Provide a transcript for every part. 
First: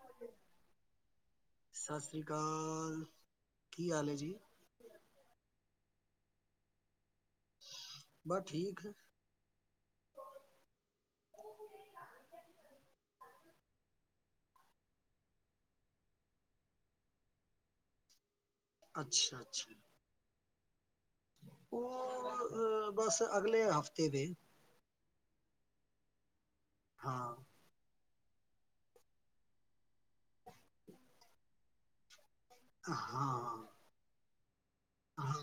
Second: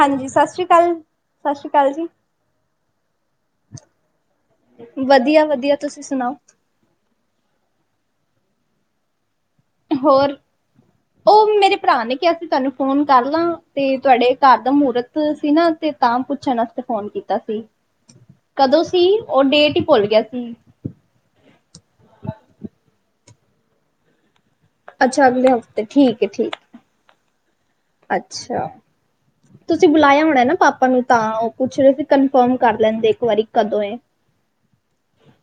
ਹਾਂਜੀ ਸਤਿ ਸ਼੍ਰੀ ਅਕਾਲ ਸਤਿ ਸ਼੍ਰੀ ਅਕਾਲ ਸਤਿ ਜੀ। ਸ੍ਰੀ ਅਕਾਲ ਕੀ ਹਾਲ ਹੈ ਜੀ ਵਧੀਆ ਵਧੀਆ ਤੁਸੀਂ ਸੁਣਾਓ। ਬਸ ਠੀਕ ਹੈ। ਹੋਰ ਉਹ ਮੇਰੇ ਭਰਾ ਨੇ ਕਿਹਾ ਸੀ ਤੁਹਾਨੂੰ ਫੋਨ ਕਰ ਲਾਂ ਤੇ ਤੁਹਾਡੇ ਘਰ ਦਾ ਮਹੂਰਤ। [unintelligible] ਸੀ ਨਾ ਤਾਂ ਪੁੱਛਣ ਵਾਸਤੇ ਫੋਨ ਕੀਤਾ ਸੀ। [inaudible] ਕਦੋਂ ਸੀ ਅੱਛਾ ਉਹ ਅੱਛਾ ਡੇਟ ਹੀ ਭੁੱਲ ਗਿਆ ਸੀ। ਉਹ ਬਸ ਅਗਲੇ ਹਫ਼ਤੇ ਵੇ। ਅੱਛਾ, ਅਗਲੇ ਹਫ਼ਤੇ ਠੀਕ ਹੈ ਠੀਕ। ਹਾਂ ਅੱਛਾ ਤੁਸੀਂ ਬੁਲਾਇਆ ਹੋਣਾ ਨਾ ਪਾਪਾ ਨੂੰ ਤਾਂ, ਉਹ ਪੁੱਛ ਰਹੇ ਕਨਫਰਮ ਕਰ ਲੈਂਦੇ, ਇੱਕ ਵਾਰੀ ਹਾਂ ਕਦੋਂ ਹੈ। ਹਾਂ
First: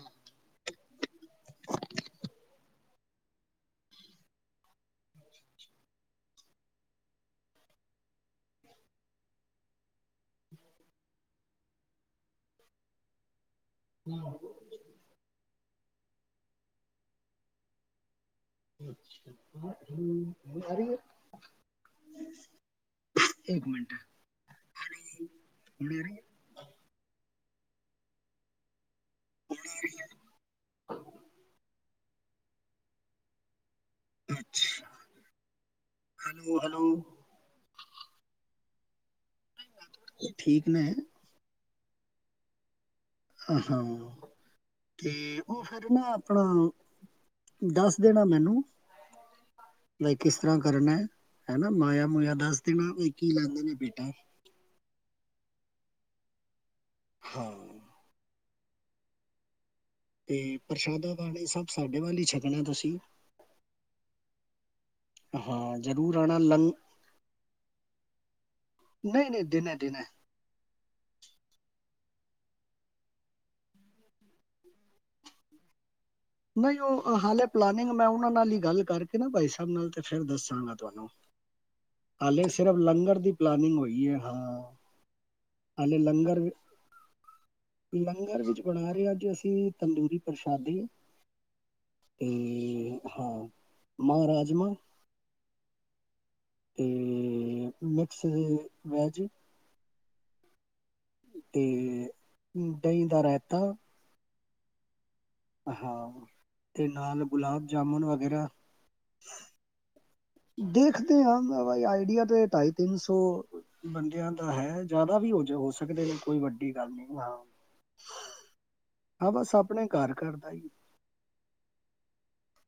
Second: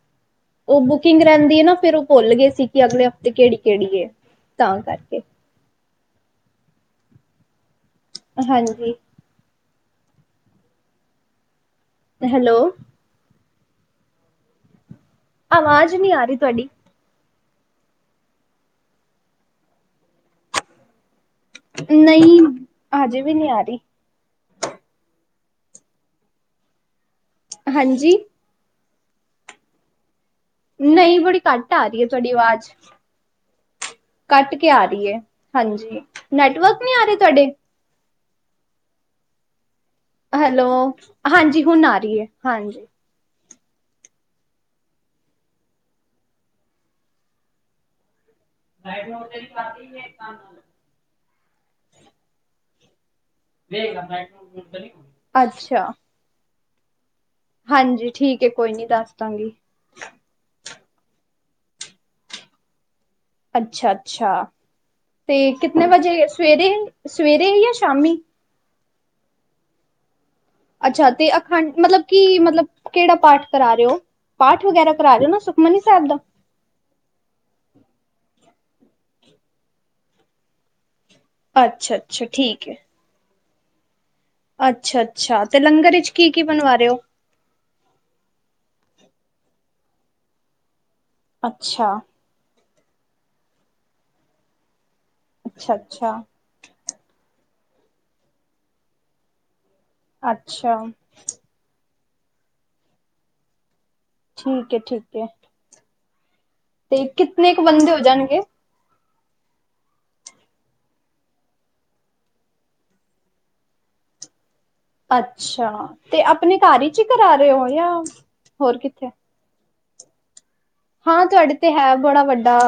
ਉਹ ਬੁਕਿੰਗ ਰਹਿੰਦੀ ਹੈ, ਨਾ ਫਿਰ ਉਹ ਭੁੱਲ ਗਏ ਸੀ, ਕਿ ਅਗਲੇ ਹਫ਼ਤੇ ਕਿਹੜੀ ਕਿਹੜੀ ਹੈ, ਤਾਂ ਕਰਕੇ ਹਾਂਜੀ ਹੈਲੋ [unintelligible] ਆਵਾਜ਼ ਨਹੀਂ ਆ ਰਹੀ ਤੁਹਾਡੀ ਹੁਣ ਆ ਰਹੀ ਹੈ। ਨਹੀਂ, ਹਜੇ ਵੀ ਨਹੀਂ ਆ ਇੱਕ ਰਹੀ। ਮਿੰਟ ਹੁਣ ਆ ਰਹੀ ਹੈ। ਹਾਂਜੀ ਹੁਣ ਆ ਰਹੀ ਆ ਨਹੀਂ ਬੜੀ ਘੱਟ ਆ ਰਹੀ ਏ ਤੁਹਾਡੀ ਆਵਾਜ਼ ਹੈ ਕੱਟ ਕੇ ਆ ਅੱਛਾ ਰਹੀ ਏ ਹਾਂਜੀ ਹੈਲੋ ਨੈਟਵਰਕ ਹੈਲੋ ਨਹੀਂ ਆ ਰਹੇ ਤੁਹਾਡੇ ਇਹ ਹੈਲੋ ਠੀਕ ਨੇ ਹਾਂਜੀ ਹੁਣ ਆ ਰਹੀ ਏ ਹਾਂਜੀ [unintelligible] ਤੇ ਉਹ ਫਿਰ ਨਾ ਆਪਣਾ ਦੱਸ ਦੇਣਾ ਮੈਨੂੰ [unintelligible] ਕਰਨਾ ਏ ਹਨਾ ਮਾਇਆ ਮੁਇਆ ਦੱਸ ਦੇਣਾ ਵੀ ਕੀ ਲੈਂਦੇ ਨੇ ਬੇਟਾ [unintelligible] ਅੱਛਾ। ਹਾਂ ਹਾਂਜੀ ਠੀਕ ਏ ਕੋਈ ਨੀ ਦੱਸ ਦਾਂਗੀ ਤੇ ਪ੍ਰਸ਼ਾਦਾ ਪਾਣੀ ਸਭ ਸਾਡੇ ਵੱਲ ਹੀ ਛਕਣਾ ਤੁਸੀਂ ਅੱਛਾ, ਅੱਛਾ ਤੇ ਹਾਂ ਕਿਤਨੇ ਜ਼ਰੂਰ ਵਜੇ ਆਣਾ ਲੰ ਸਵੇਰੇ ਸਵੇਰੇ ਜਾਂ ਸ਼ਾਮੀ ਨਹੀਂ ਨਹੀਂ ਦੇਣਾ ਦੇਣਾ ਅੱਛਾ ਤੇ ਅਖੰਡ ਮਤਲਬ ਕੀ ਮਤਲਬ ਕਿਹੜਾ ਪਾਠ ਕਰਾ ਰਹੇ ਹੋ ਪਾਠ ਵਗੈਰਾ ਕਰਾ ਰਹੇ ਹੋ ਨਾ ਸੁਖਮਨੀ ਸਾਹਿਬ ਦਾ ਨਹੀਂ ਉਹ ਹਾਲੇ ਪਲੈਨਿੰਗ ਮੈਂ ਉਹਨਾਂ ਨਾਲ ਹੀ ਗੱਲ ਕਰਕੇ ਨਾ ਬਾਈ ਸਾਹਿਬ ਨਾਲ ਤੇ ਫਿਰ ਦੱਸਾਂਗਾ ਤੁਹਾਨੂੰ ਅੱਛਾ ਅੱਛਾ ਹਾਲੇ ਸਿਰਫ਼ ਲੰਗਰ ਦੀ ਪਲੈਨਿੰਗ ਹੋਈ ਆ ਅੱਛਾ, ਅੱਛਾ ਤੇ ਲੰਗਰ ਵਿਚ ਕੀ- ਕੀ ਬਣਵਾ ਰਹੇ ਹੋ। ਲੰਗਰ ਵਿੱਚ ਬਣਾ ਰਹੇ ਅੱਜ ਅਸੀਂ ਤੰਦੂਰੀ ਪ੍ਰਸ਼ਾਦੇ ਅੱਛਾ। ਤੇ ਹਾਂ ਮਾਂਹ ਰਾਜਮਾ ਅੱਛਾ- ਅੱਛਾ। ਤੇ ਮਿਕਸ ਮੈਜਿਕ ਅੱਛਾ। ਤੇ ਦਹੀਂ ਦਾ ਰਾਇਤਾ ਠੀਕ ਏ ਠੀਕ ਏ ਹਾਂ ਤੇ ਨਾਲ ਕਿਤਨੇ ਕੁ ਗੁਲਾਬ ਬੰਦੇ ਹੋ ਜਾਮੁਨ ਜਾਣਗੇ? ਵਗੈਰਾ ਦੇਖਦੇ ਆ ਆਈਡੀਆ ਤਾਂ ਢਾਈ ਤਿੰਨ ਸੌ ਬੰਦਿਆਂ ਦਾ ਹੈ। ਜ਼ਿਆਦਾ ਵੀ ਹੋ ਜਾ ਅੱਛਾ ਹੋ ਸਕਦੇ ਨੇ ਤੇ ਕੋਈ ਆਪਣੇ ਵੱਡੀ ਘਰ ਗੱਲ ਵਿਚ ਹੀ ਚ ਨਹੀਂ ਹਾਂ ਕਰਾ ਰਹੇ ਹੋ ਜਾਂ ਹੋਰ ਕਿੱਥੇ? ਹਾਂ ਬਸ ਆਪ ਆਪਣੇ ਘਰ ਘਰ ਤਾਂ ਹੀ ਹਾਂ ਤੁਹਾਡੇ ਤੇ ਹੈ ਬੜਾ ਵੱਡਾ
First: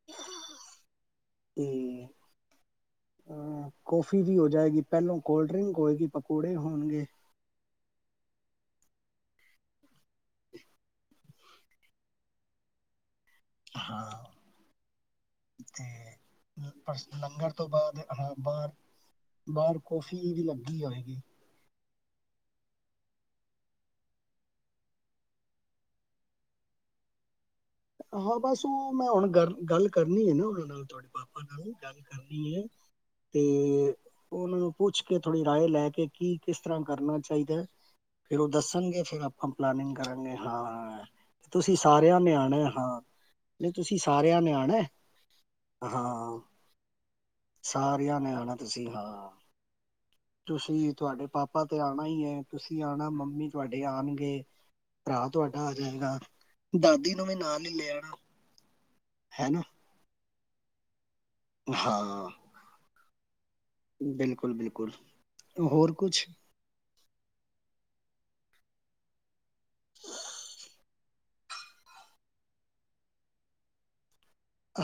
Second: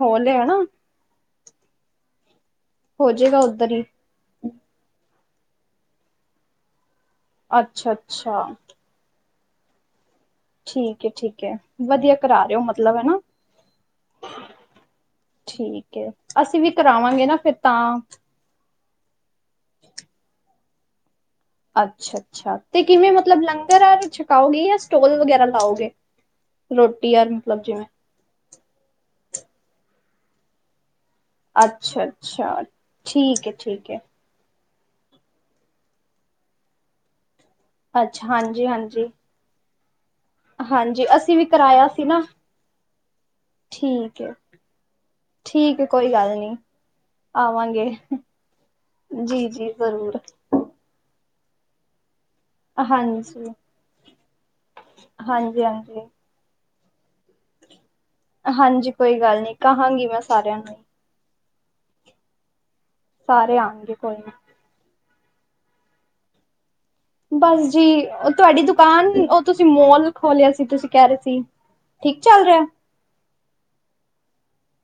ਹੋਲ ਹੈ ਨਾ [unintelligible] ਹੋ ਜਾਏਗਾ ਉੱਧਰ ਹੀ। ਠੰਡੀ ਹੋ ਜਾਏਗੀ ਪਹਿਲੋਂ ਕੋਲਡ ਡਰਿੰਕ ਹੋਏਗੀ ਪਕੌੜੇ ਹੋਣਗੇ ਅੱਛਾ- ਅੱਛਾ। ਠੀਕ ਏ ਠੀਕ ਏ ਵਧੀਆ ਕਰਾ ਰਹੇ ਹੋ ਮਤਲਬ ਹਨਾ ਹਾਂ ਠੀਕ ਏ ਅਸੀਂ ਤੇ ਵੀ ਪਰ ਕਰਾਵਾਂਗੇ ਨਾ ਲੰਗਰ ਫਿਰ ਤੋਂ ਤਾਂ ਬਾਅਦ ਹਾਂ ਬਾਹਰ, ਬਾਹਰ ਕੌਫੀ ਵੀ ਲੱਗੀ ਹੋਏਗੀ ਅੱਛਾ, ਅੱਛਾ ਤੇ ਕਿਵੇਂ ਮਤਲਬ ਲੰਗਰ ਛਕਾਓਗੇ ਜਾਂ ਸਟੋਲ ਵਗੈਰਾ ਲਾਓਗੇ ਰੋਟੀ ਯਾਰ ਮਤਲਬ ਜਿਵੇਂ ਹਾਂ ਬਸ ਉਹ ਮੈਂ ਹੁਣ ਗੱਲ ਕਰਨੀ ਏ ਨਾ ਉਹਨਾਂ ਨਾਲ ਤੁਹਾਡੇ ਪਾਪ [unintelligible] ਗੱਲ ਅੱਛਾ ਕਰਨੀ ਅੱਛਾ ਏ ਤੇ ਠੀਕ ਹੈ ਠੀਕ ਹੈ ਉਹ ਉਹਨਾਂ ਨੂੰ ਪੁੱਛ ਕੇ ਥੋੜੀ ਰਾਏ ਲੈ ਕੇ ਕੀ ਕਿਸ ਤਰ੍ਹਾਂ ਕਰਨਾ ਚਾਹੀਦਾ ਏ ਅੱਛਾ ਫਿਰ ਉਹ ਹਾਂਜੀ ਦੱਸਣਗੇ ਹਾਂਜੀ ਫਿਰ ਆਪਾਂ ਪਲੈਨਿੰਗ ਕਰਾਂਗੇ ਹਾਂ ਹਾਂਜੀ ਅਸੀਂ ਵੀ ਤੇ ਤੁਸੀਂ ਕਰਾਇਆ ਸੀ ਸਾਰਿਆਂ ਨਾ ਨੇ ਆਣੇ ਹਾਂ ਨਹੀਂ ਤੁਸੀਂ ਠੀਕ ਹੈ ਸਾਰਿਆਂ ਨੇ ਆਣੇ ਠੀਕ ਹੈ ਕੋਈ ਗੱਲ ਹਾਂ। ਨਹੀਂ ਆਵਾਂਗੇ ਸਾਰਿਆਂ ਨੇ ਆਣਾ ਤੁਸੀਂ ਹਾਂ। ਜੀ ਜ਼ਰੂਰ ਤੁਸੀਂ ਤੁਹਾਡੇ ਪਾਪਾ ਤੇ ਆਣਾ ਹੀ ਏ ਤੁਸੀਂ ਆਣਾ ਮੰਮੀ ਹਾਂਜੀ ਤੁਹਾਡੇ ਆਣਗੇ ਭਰਾ ਹਾਂਜੀ ਤੁਹਾਡਾ ਆ ਹਾਂਜੀ ਜਾਏਗਾ ਦਾਦੀ ਨੂੰ ਵੀ ਨਾਲ ਨੀ ਲਿਆਣਾ ਹਾਂਜੀ ਕੋਈ ਗੱਲ ਨਹੀਂ ਕਹਾਂਗੀ ਮੈਂ ਸਾਰਿਆਂ ਨੂੰ ਹੀ ਹਾਂ ਸਾਰੇ ਆਉਣਗੇ ਕੋਈ ਨਾ ਬਿਲਕੁਲ ਬਿਲਕੁਲ ਹੋਰ ਕੁਛ ਬਸ ਜੀ ਤੁਹਾਡੀ ਦੁਕਾਨ ਉਹ ਤੁਸੀਂ ਮੋਲ ਖੋਲਿਆ ਸੀ ਤੁਸੀਂ ਕਹਿ ਰਹੇ ਸੀ। ਠੀਕ ਚੱਲ ਰਿਹਾ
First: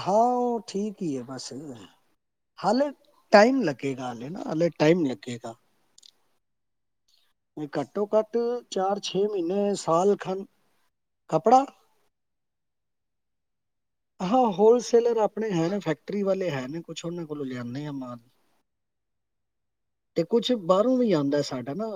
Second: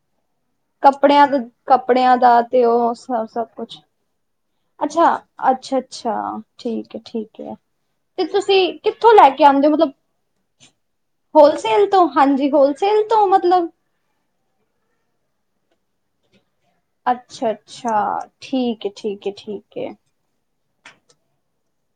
ਹਾਂ ਠੀਕ ਹੀ ਹੈ ਕੱਪੜਿਆਂ ਦਾ ਬਸ ਕੱਪੜਿਆਂ ਦਾ ਤੇ ਹਾਲੇ ਉਹ ਸਭ ਟਾਈਮ ਕੁਛ ਲੱਗੇਗਾ ਹਾਲੇ ਨਾ ਹਾਲੇ ਟਾਈਮ ਅੱਛਾ, ਲੱਗੇਗਾ। ਅੱਛਾ ਅੱਛਾ ਠੀਕ ਹੈ ਠੀਕ ਘੱਟੋ ਤੇ ਘੱਟ ਤੁਸੀਂ ਚਾਰ ਕਿੱਥੋਂ ਛੇ ਲੈ ਕੇ ਆਉਂਦੇ ਮਹੀਨੇ ਹੋ ਮਤਲਬ ਸਾਲ ਖਣ ਕੱਪੜਾ ਹੋਲਸੇਲ ਤੋਂ ਹਾਂਜੀ ਹੋਲਸੇਲ ਤੋਂ ਮਤਲਬ ਹਾਂ ਹੋਲਸੇਲਰ ਆਪਣੇ ਹੈ ਫੈਕਟਰੀ ਵਾਲੇ ਹੈ। ਅੱਛਾ, ਅੱਛਾ ਠੀਕ ਹੈ, ਠੀਕ ਹੈ, ਠੀਕ ਹੈ। ਤੇ ਕੁਛ ਬਾਹਰੋਂ ਵੀ ਆਉਂਦਾ ਸਾਡਾ ਨਾ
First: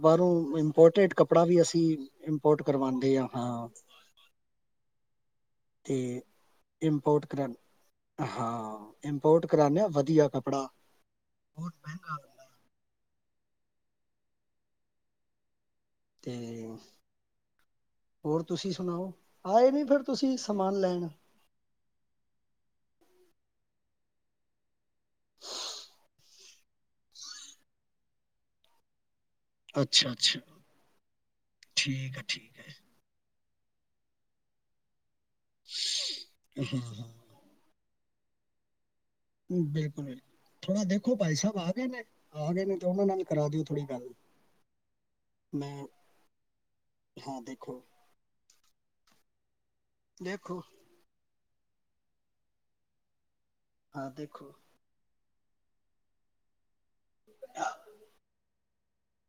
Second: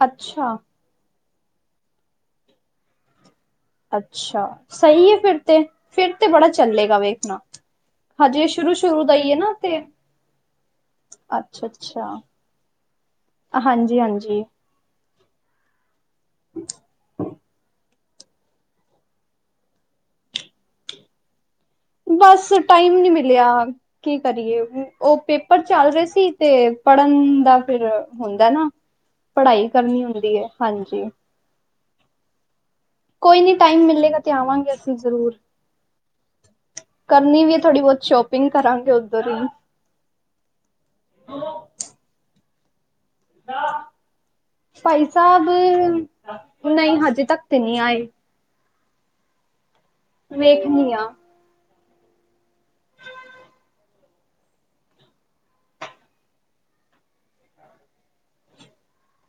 ਬਾਹਰੋਂ ਪੋਰਟਰੇਡ ਕੱਪੜਾ ਵੀ ਅਸੀਂ ਇੰਪੋਰਟ ਕਰਵਾਉਂਦੇ ਹਾਂ। ਅੱਛਾ ਸਹੀ ਹੈ ਫਿਰ ਤੇ ਫਿਰ ਤੇ ਬੜਾ ਚੱਲੇਗਾ ਇੰਪੋਰਟ ਵੇਖਣਾ। ਕਰਾ ਹਜੇ ਹਾਂ ਸ਼ੁਰੂ-ਸ਼ੁਰੂ ਦਾ ਈ ਐ ਇੰਪੋਰਟ ਨਾ ਤੇ ਕਰਾਦੇ ਆ ਵਧੀਆ ਕੱਪੜਾ ਬਹੁਤ ਮਹਿੰਗਾ ਹਾਂਜੀ ਹਾਂਜੀ ਤੇ ਹੋਰ ਤੁਸੀਂ ਸੁਣਾਓ ਆਏ ਨੀ ਫਿਰ ਤੁਸੀਂ ਸਮਾਨ ਲੈਣ ਬਸ ਟਾਈਮ ਨਹੀਂ ਮਿਲਿਆ ਕੀ ਕਰੀਏ ਉਹ ਪੇਪਰ ਚੱਲ ਰਹੇ ਸੀ ਤੇ ਪੜ੍ਹਨ ਦਾ ਫਿਰ ਹੁੰਦਾ ਨਾ ਪੜ੍ਹਾਈ ਕਰਨੀ ਅੱਛਾ ਹੁੰਦੀ ਅੱਛਾ ਹੈ ਹਾਂਜੀ ਠੀਕ ਹੈ ਠੀਕ ਹੈ ਕੋਈ ਨਹੀਂ ਟਾਈਮ ਮਿਲੇਗਾ ਤੇ ਆਵਾਂਗੇ ਅਸੀਂ ਜ਼ਰੂਰ ਹਾਂ ਹਾਂ ਕਰਨੀ ਵੀ ਹੈ ਥੋੜ੍ਹੀ ਬਹੁਤ ਸ਼ੋਪਿੰਗ ਕਰਾਂਗੇ ਉੱਧਰ ਹੀ ਬਿਲਕੁਲ ਥੋੜਾ ਦੇਖੋ ਭਾਈ ਸਾਹਿਬ ਆ ਗਏ ਨੇ ਆ ਗਏ ਨੇ ਤੇ ਉਹਨਾਂ ਨਾਲ ਕਰਾ ਦਿਓ ਥੋੜ੍ਹੀ ਗੱਲ ਭਾਈ ਸਾਹਿਬ ਮੈਂ ਨਹੀਂ ਹਜੇ ਹਾਂ ਤੱਕ ਤੇ ਨਹੀਂ ਦੇਖੋ। ਆਏ ਦੇਖੋ ਵੇਖਣੀ ਆ ਆ ਦੇਖੋ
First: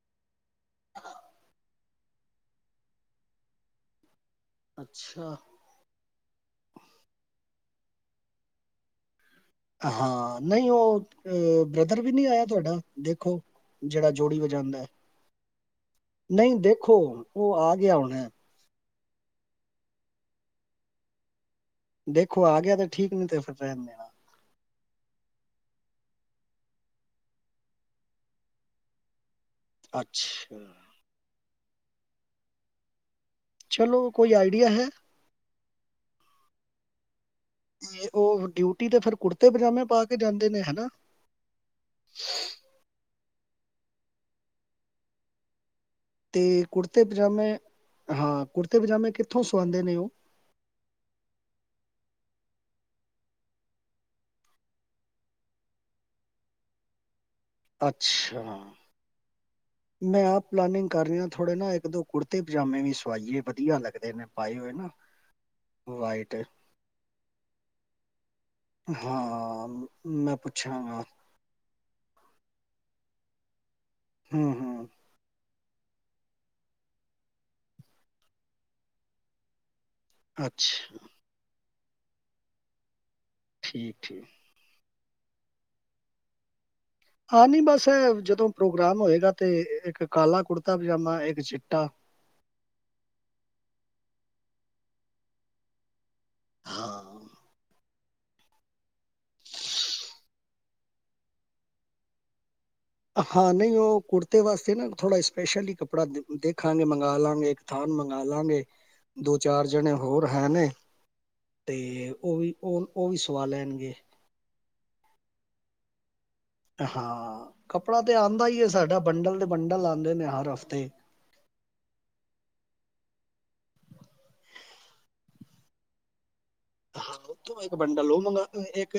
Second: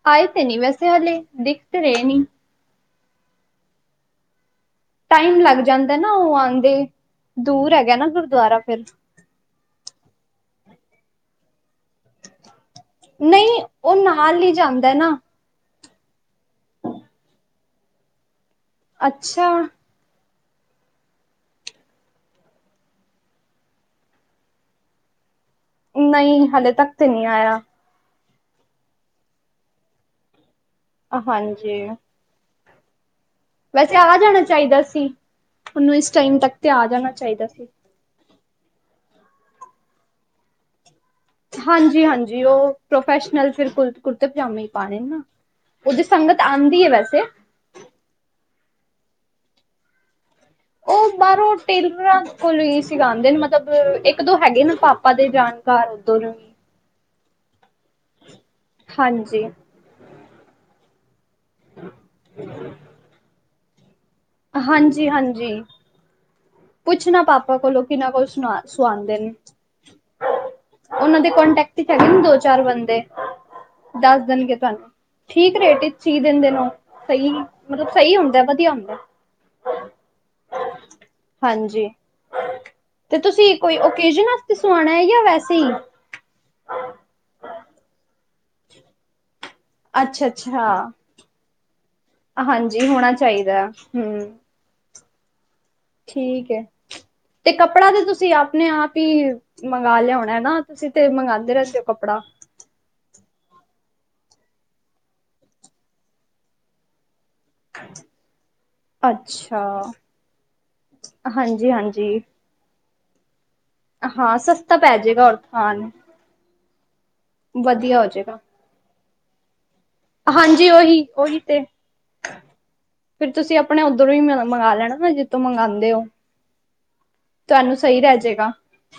ਆਏ ਤੇ ਨਹੀਂ ਵੈਸੇ ਹਲੇ ਦਿਖ ਤੇ ਰਹੇ ਨੀ ਅੱਛਾ ਟਾਈਮ ਲੱਗ ਜਾਂਦਾ ਨਾ ਉਹ ਆਉਂਦੇ ਦੂਰ ਹੈਗਾ ਨਾ ਗੁਰਦੁਆਰਾ ਫਿਰ ਹਾਂ ਨਹੀਂ ਉਹ ਬ੍ਰਦਰ ਵੀ ਨਹੀਂ ਆਇਆ ਤੁਹਾਡਾ ਦੇਖੋ ਨਹੀਂ ਉਹ ਜਿਹੜਾ ਜੋੜੀ ਨਾਲ ਹੀ ਵਜਾਦਾ ਹੈ ਜਾਂਦਾ ਨਾ ਨਹੀਂ ਦੇਖੋ ਉਹ ਆ ਗਿਆ ਹੋਣਾ ਅੱਛਾ ਦੇਖੋ ਆ ਗਿਆ ਤੇ ਠੀਕ ਨੀ ਤੇ ਫਿਰ ਰਹਿਣ ਦੇਣਾ ਨਹੀਂ ਹਲੇੇ ਤੱਕ ਤੇ ਨਹੀਂ ਆਇਆ। ਅੱਛਾ ਹਾਂਜੀ ਵੈਸੇ ਚਲੋ ਆ ਕੋਈ ਜਾਣਾ ਆਈਡੀਆ ਚਾਹੀਦਾ ਹੈ ਸੀ ਉਹਨੂੰ ਇਸ ਟਾਈਮ ਤੱਕ ਤੇ ਆ ਜਾਣਾ ਚਾਹੀਦਾ ਸੀ। ਫਿਰ ਉਹ ਡਿਊਟੀ ਤੇ ਫਿਰ ਕੁੜਤੇ ਪਜਾਮੇ ਪਾ ਕੇ ਜਾਂਦੇ ਨੇ ਹਨਾ ਹਾਂਜੀ ਹਾਂਜੀ ਉਹ ਪ੍ਰੋਫੈਸ਼ਨਲ ਫਿਰ ਕੁੜਤੇ ਪਜਾਮੇ ਪਾਣੇ ਨਾ ਉਹਦੀ ਸੰਗਤ ਅਤੇ ਆਂਦੀ ਹੈ ਕੁੜਤੇ ਵੈਸੇ ਪਜਾਮੇ ਹਾਂ ਕੁੜਤੇ ਪਜਾਮੇ ਕਿੱਥੋਂ ਸਆਉਂਦੇ ਨੇ ਉਹ ਉਹ ਬਾਹਰੋਂ ਟੇਲਰਾਂ ਕੋਲ ਹੀ ਸਿਲਾਉਂਦੇ ਨੇ ਮਤਲਬ ਇੱਕ ਦੋ ਹੈਗੇ ਨੇ ਪਾਪਾ ਦੇ ਜਾਣ ਘਰ ਉੱਧਰ ਅੱਛਾ ਹਾਂਜੀ ਮੈਂ ਆਪ ਪਲਾਨਿੰਗ ਕਰ ਰਿਹਾ। ਥੋੜੇ ਨਾ ਇੱਕ ਦੋ ਕੁੜਤੇ ਪਜਾਮੇ ਵੀ ਸਵਾਈਏ ਵਧੀਆ ਲੱਗਦੇ ਨੇ ਪਾਏ ਹੋਏ ਨਾ। ਹਾਂਜੀ ਹਾਂਜੀ ਵਾਈਟ ਏ ਪੁੱਛਣਾ ਪਾਪਾ ਕੋਲੋਂ ਕਿੰਨਾ ਕੋਲੋਂ ਸੁਆਉਦੇ ਨੇ, ਹਾਂ, ਮੈਂ ਪੁੱਛਾਂਗਾ। ਉਹਨਾਂ ਦੇ ਕੋਂਟੈਕਟ ਹੈਗੇ ਨੇ ਦੋ, ਚਾਰ ਬੰਦੇ ਦੱਸ ਹੂੰ, ਦੇਣਗੇ ਹੂੰ। ਤੁਹਾਨੂੰ ਠੀਕ ਰੇਟ ਵਿੱਚ ਸੀ ਦਿੰਦੇ ਨੇ ਉਹ, ਸਹੀ ਮਤਲਬ ਸਹੀ ਹੁੰਦਾ ਵਧੀਆ ਹੁੰਦਾ ਅੱਛਾ ਹਾਂਜੀ ਤੇ, ਤੁਸੀਂ ਕੋਈ ਠੀਕ-ਠੀਕ। ਓਕੇਜਨ ਸੁਆਣਾ ਹੈ ਜਾਂ, ਵੈਸੇ ਹੀ ਹਾਂ, ਨਹੀਂ ਬਸ ਜਦੋਂ ਪ੍ਰੋਗਰਾਮ ਹੋਏਗਾ! ਤੇ ਇੱਕ ਕਾਲਾ, ਕੁੜਤਾ ਅੱਛਾ-ਅੱਛਾ, -ਪਜਾਮਾ ਇੱਕ ਚਿੱਟਾ ਹਾਂਜੀ, ਹੋਣਾ ਚਾਹੀਦਾ ਹੁ। ਠੀਕ ਹੈ, ਹਾਂ। ਤੇ ਕੱਪੜਾ ਤਾਂ ਤੁਸੀਂ, ਆਪਣੇ ਆਪ ਈ, ਮੰਗਵਾ ਲਿਆ ਹੋਣਾ ਹਨਾ, ਤੁਸੀਂ ਤੇ ਮੰਗਾਉਂਦੇ ਰਹਿੰਦੇ ਹੋ, ਕੱਪੜਾ ਹਾਂ, ਨਈ ਉਹ ਕੁੜਤੇ ਵਾਸਤੇ ਨਾ, ਥੋੜ੍ਹਾ ਸਪੈਸ਼ਲ ਕੱਪੜਾ ਦੇਖਾਂਗੇ, ਮੰਗਵਾ ਲਵਾਂਗੇ ਥਾਨ ਮੰਗਾ ਲਾਂਗੇ ਦੋ-ਚਾਰ ਜਣੇ ਅੱਛਾ, ਹੋਰ ਹੈ, ਨੇ ਤੇ ਹਾਂਜੀ-ਹਾਂਜੀ ਉਹ ਵੀ ਉਹ -ਉਹ ਵੀ ਸਵਾ ਲੈਣਗੇ ਹਾਂ, ਸਸਤਾ ਪੈ ਜਾਏਗਾ ਔਰ ਥਾਨ ਹਾਂ, ਵਧੀਆ ਕੱਪੜਾ ਹੋ ਤੇ, ਜਾਏਗਾ, ਆਉਂਦਾ ਏ ਸਾਡਾ, ਬੰਡਲ ਦੇ ਬੰਡਲ ਆਦੇ ਨੇ, ਹਰ ਹਫ਼ਤੇ ਉਹੀ ਤੇ ਫਿਰ ਤੁਸੀਂ, ਆਪਣੇ ਉੱਧਰੋਂ ਹੀ, ਮੰਗਵਾ ਲੈਣਾ ਨਾ, ਜਿੱਥੋਂ ਮੰਗਵਾਉਂਦੇ ਹੋ ਹਾਂ, ਉਥੋਂ ਇੱਕ ਤੁਹਾਨੂੰ ਸਹੀ ਬੰਡਲ ਰਹਿ ਉਹ ਮੰਗਾ ਜਾਏਗਾ। ਲਉ, ਇੱਕ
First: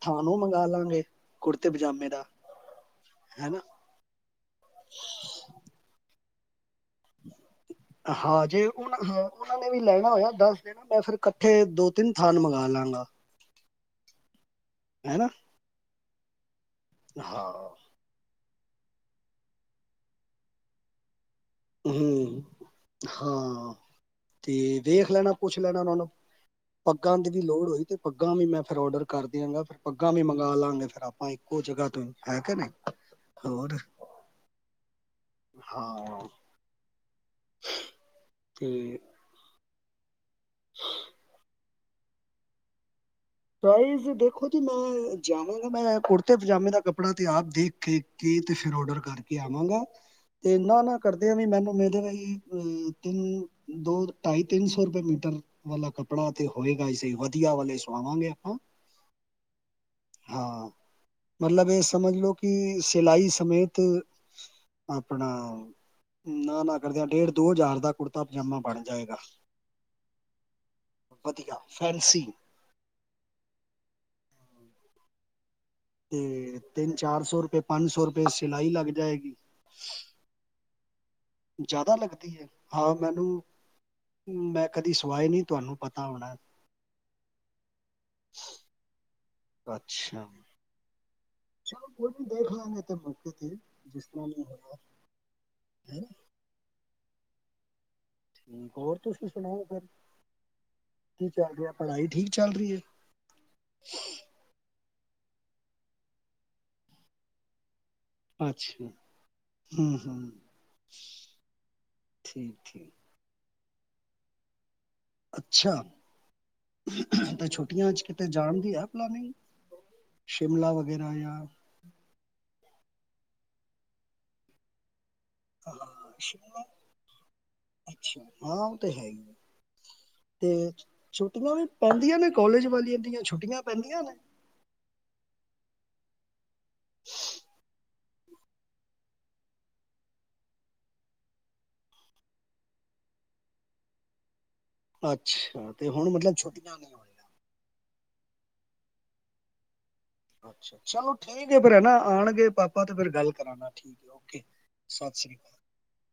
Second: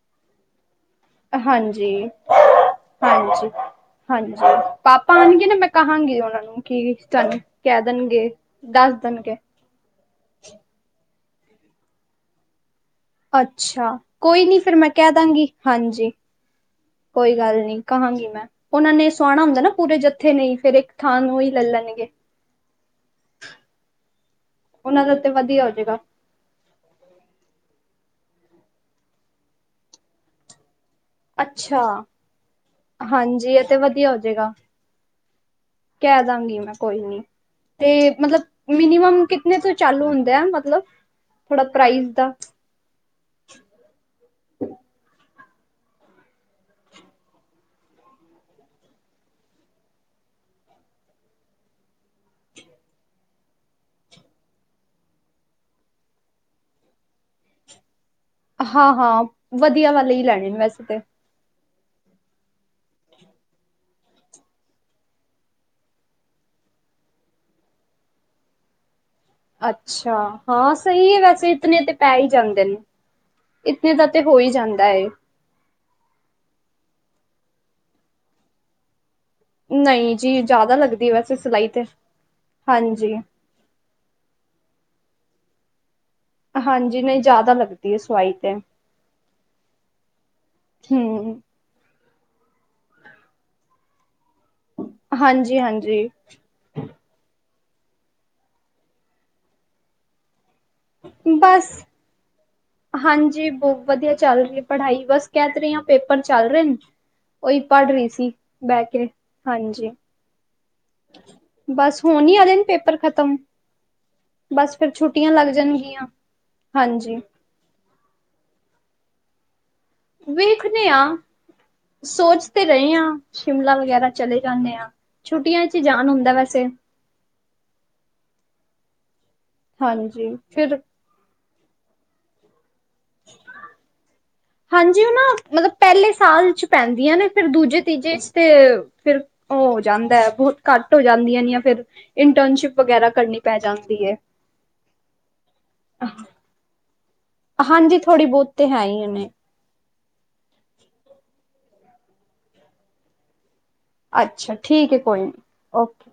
ਥਾਨ ਉਹ ਮੰਗਾਲਾਂਗੇ ਹਾਂਜੀ -ਹਾਂਜੀ ਹੈਨਾ -ਹਾਂਜੀ ਪਾਪਾ, ਆਉਣਗੇ ਨਾ ਮੈਂ ਕਹਾਂਗੀ ਉਹਨਾਂ ਨੂੰ, ਕੀ ਤੁਹਾਨੂੰ ਕਹਿ ਦੇਣਗੇ ਦੱਸ ਦੇਣਗੇ ਇਹਨਾਂ ਨੇ, ਵੀ ਲੈਣਾ ਹੋਇਆ, ਦੱਸ ਦੇਣਾ ਮੈਂ ਫਿਰ, ਇਕੱਠੇ ਦੋ -ਤਿੰਨ ਥਾਨ ਮੰਗਾਲਾਂਗਾ ਅੱਛਾ, ਕੋਈ ਨੀ, ਫਿਰ ਮੈਂ ਕਹਿ ਦਾਂਗੀ ਹਾਂਜੀ ਕੋਈ ਹਾਂ ਗੱਲ ਨਈ ਕਹਾਂਗੀ, ਮੈਂ ਉਹਨਾਂ ਨੇ ਸਵਾਣਾ ਹੁੰਦਾ ਨਾ, ਪੂਰੇ ਜੱਥੇ ਨੇ ਫਿਰ ਥਾਂ ਨੂੰ ਹੀ ਲੈ ਲੈਣਗੇ ਹੂ, ਹਾਂ। ਤੇ ਉਹਨਾਂ ਵੇਖ, ਦਾ ਤੇ ਲੈਣਾ ਪੁੱਛ ਵਧੀਆ ਹੋ ਲੈਣਾ ਉਹਨਾਂ ਜਾਏਗਾ ਨੂੰ। ਪੱਗਾਂ ਦੀ, ਵੀ ਲੋੜ ਹੋਈ, ਤੇ ਪੱਗਾਂ ਵੀ ਮੈਂ ਫਿਰ ਔਡਰ ਕਰ ਦਿਆਂਗਾ, ਫਿਰ ਪੱਗਾਂ ਵੀ, ਮੰਗਵਾ ਲਵਾਂਗੇ ਫਿਰ ਆਪ ਹਾਂ, ਇੱਕੋ ਅੱਛਾ ਜਗ੍ਹਾ ਤੋਂ, ਹੈ ਕੀ ਨਹੀ ਹਾਂਜੀ ਇਹ ਤੇ ਹੋਰ ਵਧੀਆ ਹੋ ਜਾਏਗਾ ਹਾਂ ਕਹਿ ਦਵਾਂਗੀ ਮੈਂ ਕੋਈ ਨੀ, ਤੇ ਮਤਲਬ ਤੇ ਮਿਨੀਮਮ ਕਿਤਨੇ ਤੋਂ, ਚਾਲੂ ਹੁੰਦਾ ਆ ਮਤ ਮਤਲਬ, ਥੋੜਾ ਪ੍ਰਾਈਜ਼ ਦਾ ਪ੍ਰਾਈਜ਼ ਦੇਖੋ ਜੀ, ਮੈਂ ਜਾਵਾਂਗਾ! ਮੈਂ ਕੁੜਤੇ -ਪਜਾਮੇ ਦਾ ਕੱਪੜਾ ਤੇ ਆਪ ਦੇਖ ਕੇ ਕੀ, ਤੇ ਫਿਰ ਔਡਰ ਕਰਕੇ ਆਵਾਂਗਾ! ਤੇ ਨਾ -ਨਾ ਕਰਦੀਆਂ ਵੀ, ਮੈਨੂੰ ਮਿਲੇਗੀ ਤੁਨ-ਤੁਨ ਦੋ ਢਾਈ -ਤਿੰਨ ਸੌ, ਰੁਪਏ ਮੀਟਰ ਵਾਲਾ, ਕੱਪੜਾ ਤੇ ਹੋਏਗਾ! ਹੀ ਸੀ ਵਧੀਆ ਵਾਲੇ ਸੁਆਵਾਂਗੇ ਹਾਂ -ਹਾਂ ਵਧੀਆਵਾਲੇ, ਹੀ ਲੈਣੇ ਨੇ ਹਾਂ ਵੈਸੇ ਤੇ ਮਤਲਬ, ਇਹ ਸਮਝ ਲਵੋ ਕਿ, ਸਿਲਾਈ ਸਮੇਤ ਆਪਣਾ ਨਾ -ਨਾ ਕਰਦਿਆਂ ਡੇਢ -ਦੋ ਹਜ਼ਾਰ ਦਾ ਕੁੜਤਾ- ਪਜਾਮਾ ਬਣ ਜਾਏਗਾ। ਅੱਛਾ ਹਾਂ, ਸਹੀ ਹੈ ਵੈਸੇ ਵਧੀਆ ਇਤਨੇ ਤੇ ਪੈ ਫੈਂਸੀ ਹੀ! ਜਾਂਦੇ ਨੇ ਇਤਨੇ ਦਾ, ਤੇ ਹੋ, ਹੀ ਜਾਂਦਾ ਏ ਤੇ ਤਿੰਨ -ਚਾਰ ਸੌ ਰੁਪਏ, ਪੰਜ ਸੌ ਰੁਪਏ, ਸਿਲਾਈ ਲੱਗ ਜਾਏਗੀ। ਨਹੀਂ ਜੀ, ਜ਼ਿਆਦਾ ਲੱਗਦੀ ਵੈਸੇ ਸਿਲਾਈ ਤੇ ਜ਼ਿਆਦਾ ਲੱਗਦੀ ਏ, ਹਾਂ ਹਾਂਜੀ ਮੈਨੂੰ ਮੈਂ ਕਦੀ ਸਵਾਏ ਨਹੀਂ! ਤੁਹਾਨੂੰ ਪਤਾ ਹੋਣਾ ਹਾਂਜੀ, ਨਹੀਂ ਜ਼ਿਆਦਾ ਲੱਗਦੀ ਏ, ਸਵਾਈ ਤੇ ਅੱਛਾ। ਹੂ ਚਲੋ ਕੋਈ ਨਹੀਂ, ਦੇਖ ਲਾਂਗੇ ਤਾਂ ਮੌਕੇ ਤੇ ਜਿਸ ਤਰ੍ਹਾਂ ਹਾਂਜੀ ਹੈ -ਹਾਂਜੀ। ਠੀਕ ਹੋਰ ਤੁਸੀਂ ਸੁਣਾਓ? ਫਿਰ ਕੀ ਚੱਲ ਬਸ ਰਿਹਾ ਪੜ੍ਹਾਈ ਠੀਕ ਚੱਲ ਰਹੀ ਏ ਹਾਂਜੀ, ਬਹੁਤ ਵਧੀਆ ਚੱਲ ਰਹੀ, ਪੜ੍ਹਾਈ ਬਸ ਕਹਿ ਤੇ ਰਹੀ ਹਾ, ਪੇਪਰ ਚੱਲ ਰਹੇ ਨੇ, ਉਹੀ ਪੜ੍ਹ ਰਹੀ ਸੀ। ਬਹਿ ਅੱਛਾ ਕੇ ਹਾਂਜੀ, ਹੂੰ ਹੂੰ ਬਸ ਹੁਣ ਹੀ ਆ ਠੀਕ ਵਾਲੇ ਠੀਕ ਪੇਪਰ ਖਤਮ ਤ ਬਸ ਫੇਰ ਛੁੱਟੀਆਂ ਲੱਗ ਅੱਛਾ ਜਨਗੀਆਂ, ਹਾਂਜੀ ਤਾਂ ਛੋਟੀਆਂ ਚ ਕਿ ਤੇ ਜਾਣ ਦੀ ਹੈ ਪਲਾਨਿੰਗ ਸ਼ਿਮਲਾ ਵੇਖਦੇ ਵਗੈਰਾ ਹਾਂ, ਜਾਂ ਸੋਚ ਤੇ ਰਹੇ ਹਾਂ, ਸ਼ਿਮਲਾ ਵਗੈਰਾ ਚਲੇ ਜਾਨੇ ਆ ਛੁੱਟੀਆਂ ਚ ਜਾਨ ਹਾਂ, ਹੁੰਦਾ ਸ਼ਿਮਲਾ ਵੈਸੇ ਅੱਛਾ, ਹਾਂ ਉਹ ਤੇ ਹੈ ਈ ਹਾਂਜੀ ਫਿਰ ਛੁੱਟੀਆਂ ਵੀ ਪੈਂਦੀਆਂ ਨੇ ਕੋਲਜ ਵਾਲੀਆਂ ਦੀਆਂ ਛੁੱਟੀਆਂ ਪੈਂਦੀਆਂ ਨੇ? ਹਾਂਜੀ ਉਹ ਨਾ ਮਤਲਬ ਪਹਿਲੇ ਸਾਲ ਚ ਪੈਂਦੀਆਂ ਨੇ ਫਿਰ ਦੂਜੇ ਤੀਜੇ ਚ ਤੇ ਫੇਰ ਉਹ ਹੋ ਜਾਂਦੇ ਬਹੁਤ ਘੱਟ ਹੋ ਜਾਂਦੀਆਂ ਨੇ ਫਿਰ ਇੰਟਰਨਸ਼ਿਪ ਵਗੈਰਾ ਕਰਨੀ ਪੈ ਜਾਂਦੀ ਏ ਅੱਛਾ, ਤੇ ਹੁਣ ਮਤਲਬ ਛੁੱਟੀਆਂ ਨੇ ਹੋਨ ਹਾਂਜੀ ਥੋੜ੍ਹੀ ਬਹੁਤ ਤੇ ਹੈ ਹੀ ਨੇ ਅੱਛਾ, ਚਲੋ ਠੀਕ ਹੈ ਫਿਰ, ਹੈ ਨਾ ਆਣਗੇ ਪਾਪਾ ਤੇ ਫੇਰ ਗੱਲ ਕਰਾਂਨਾ ਅੱਛਾ ਠੀਕ ਹੈ ਕੋਈ ਨੀ, ਓਕੇ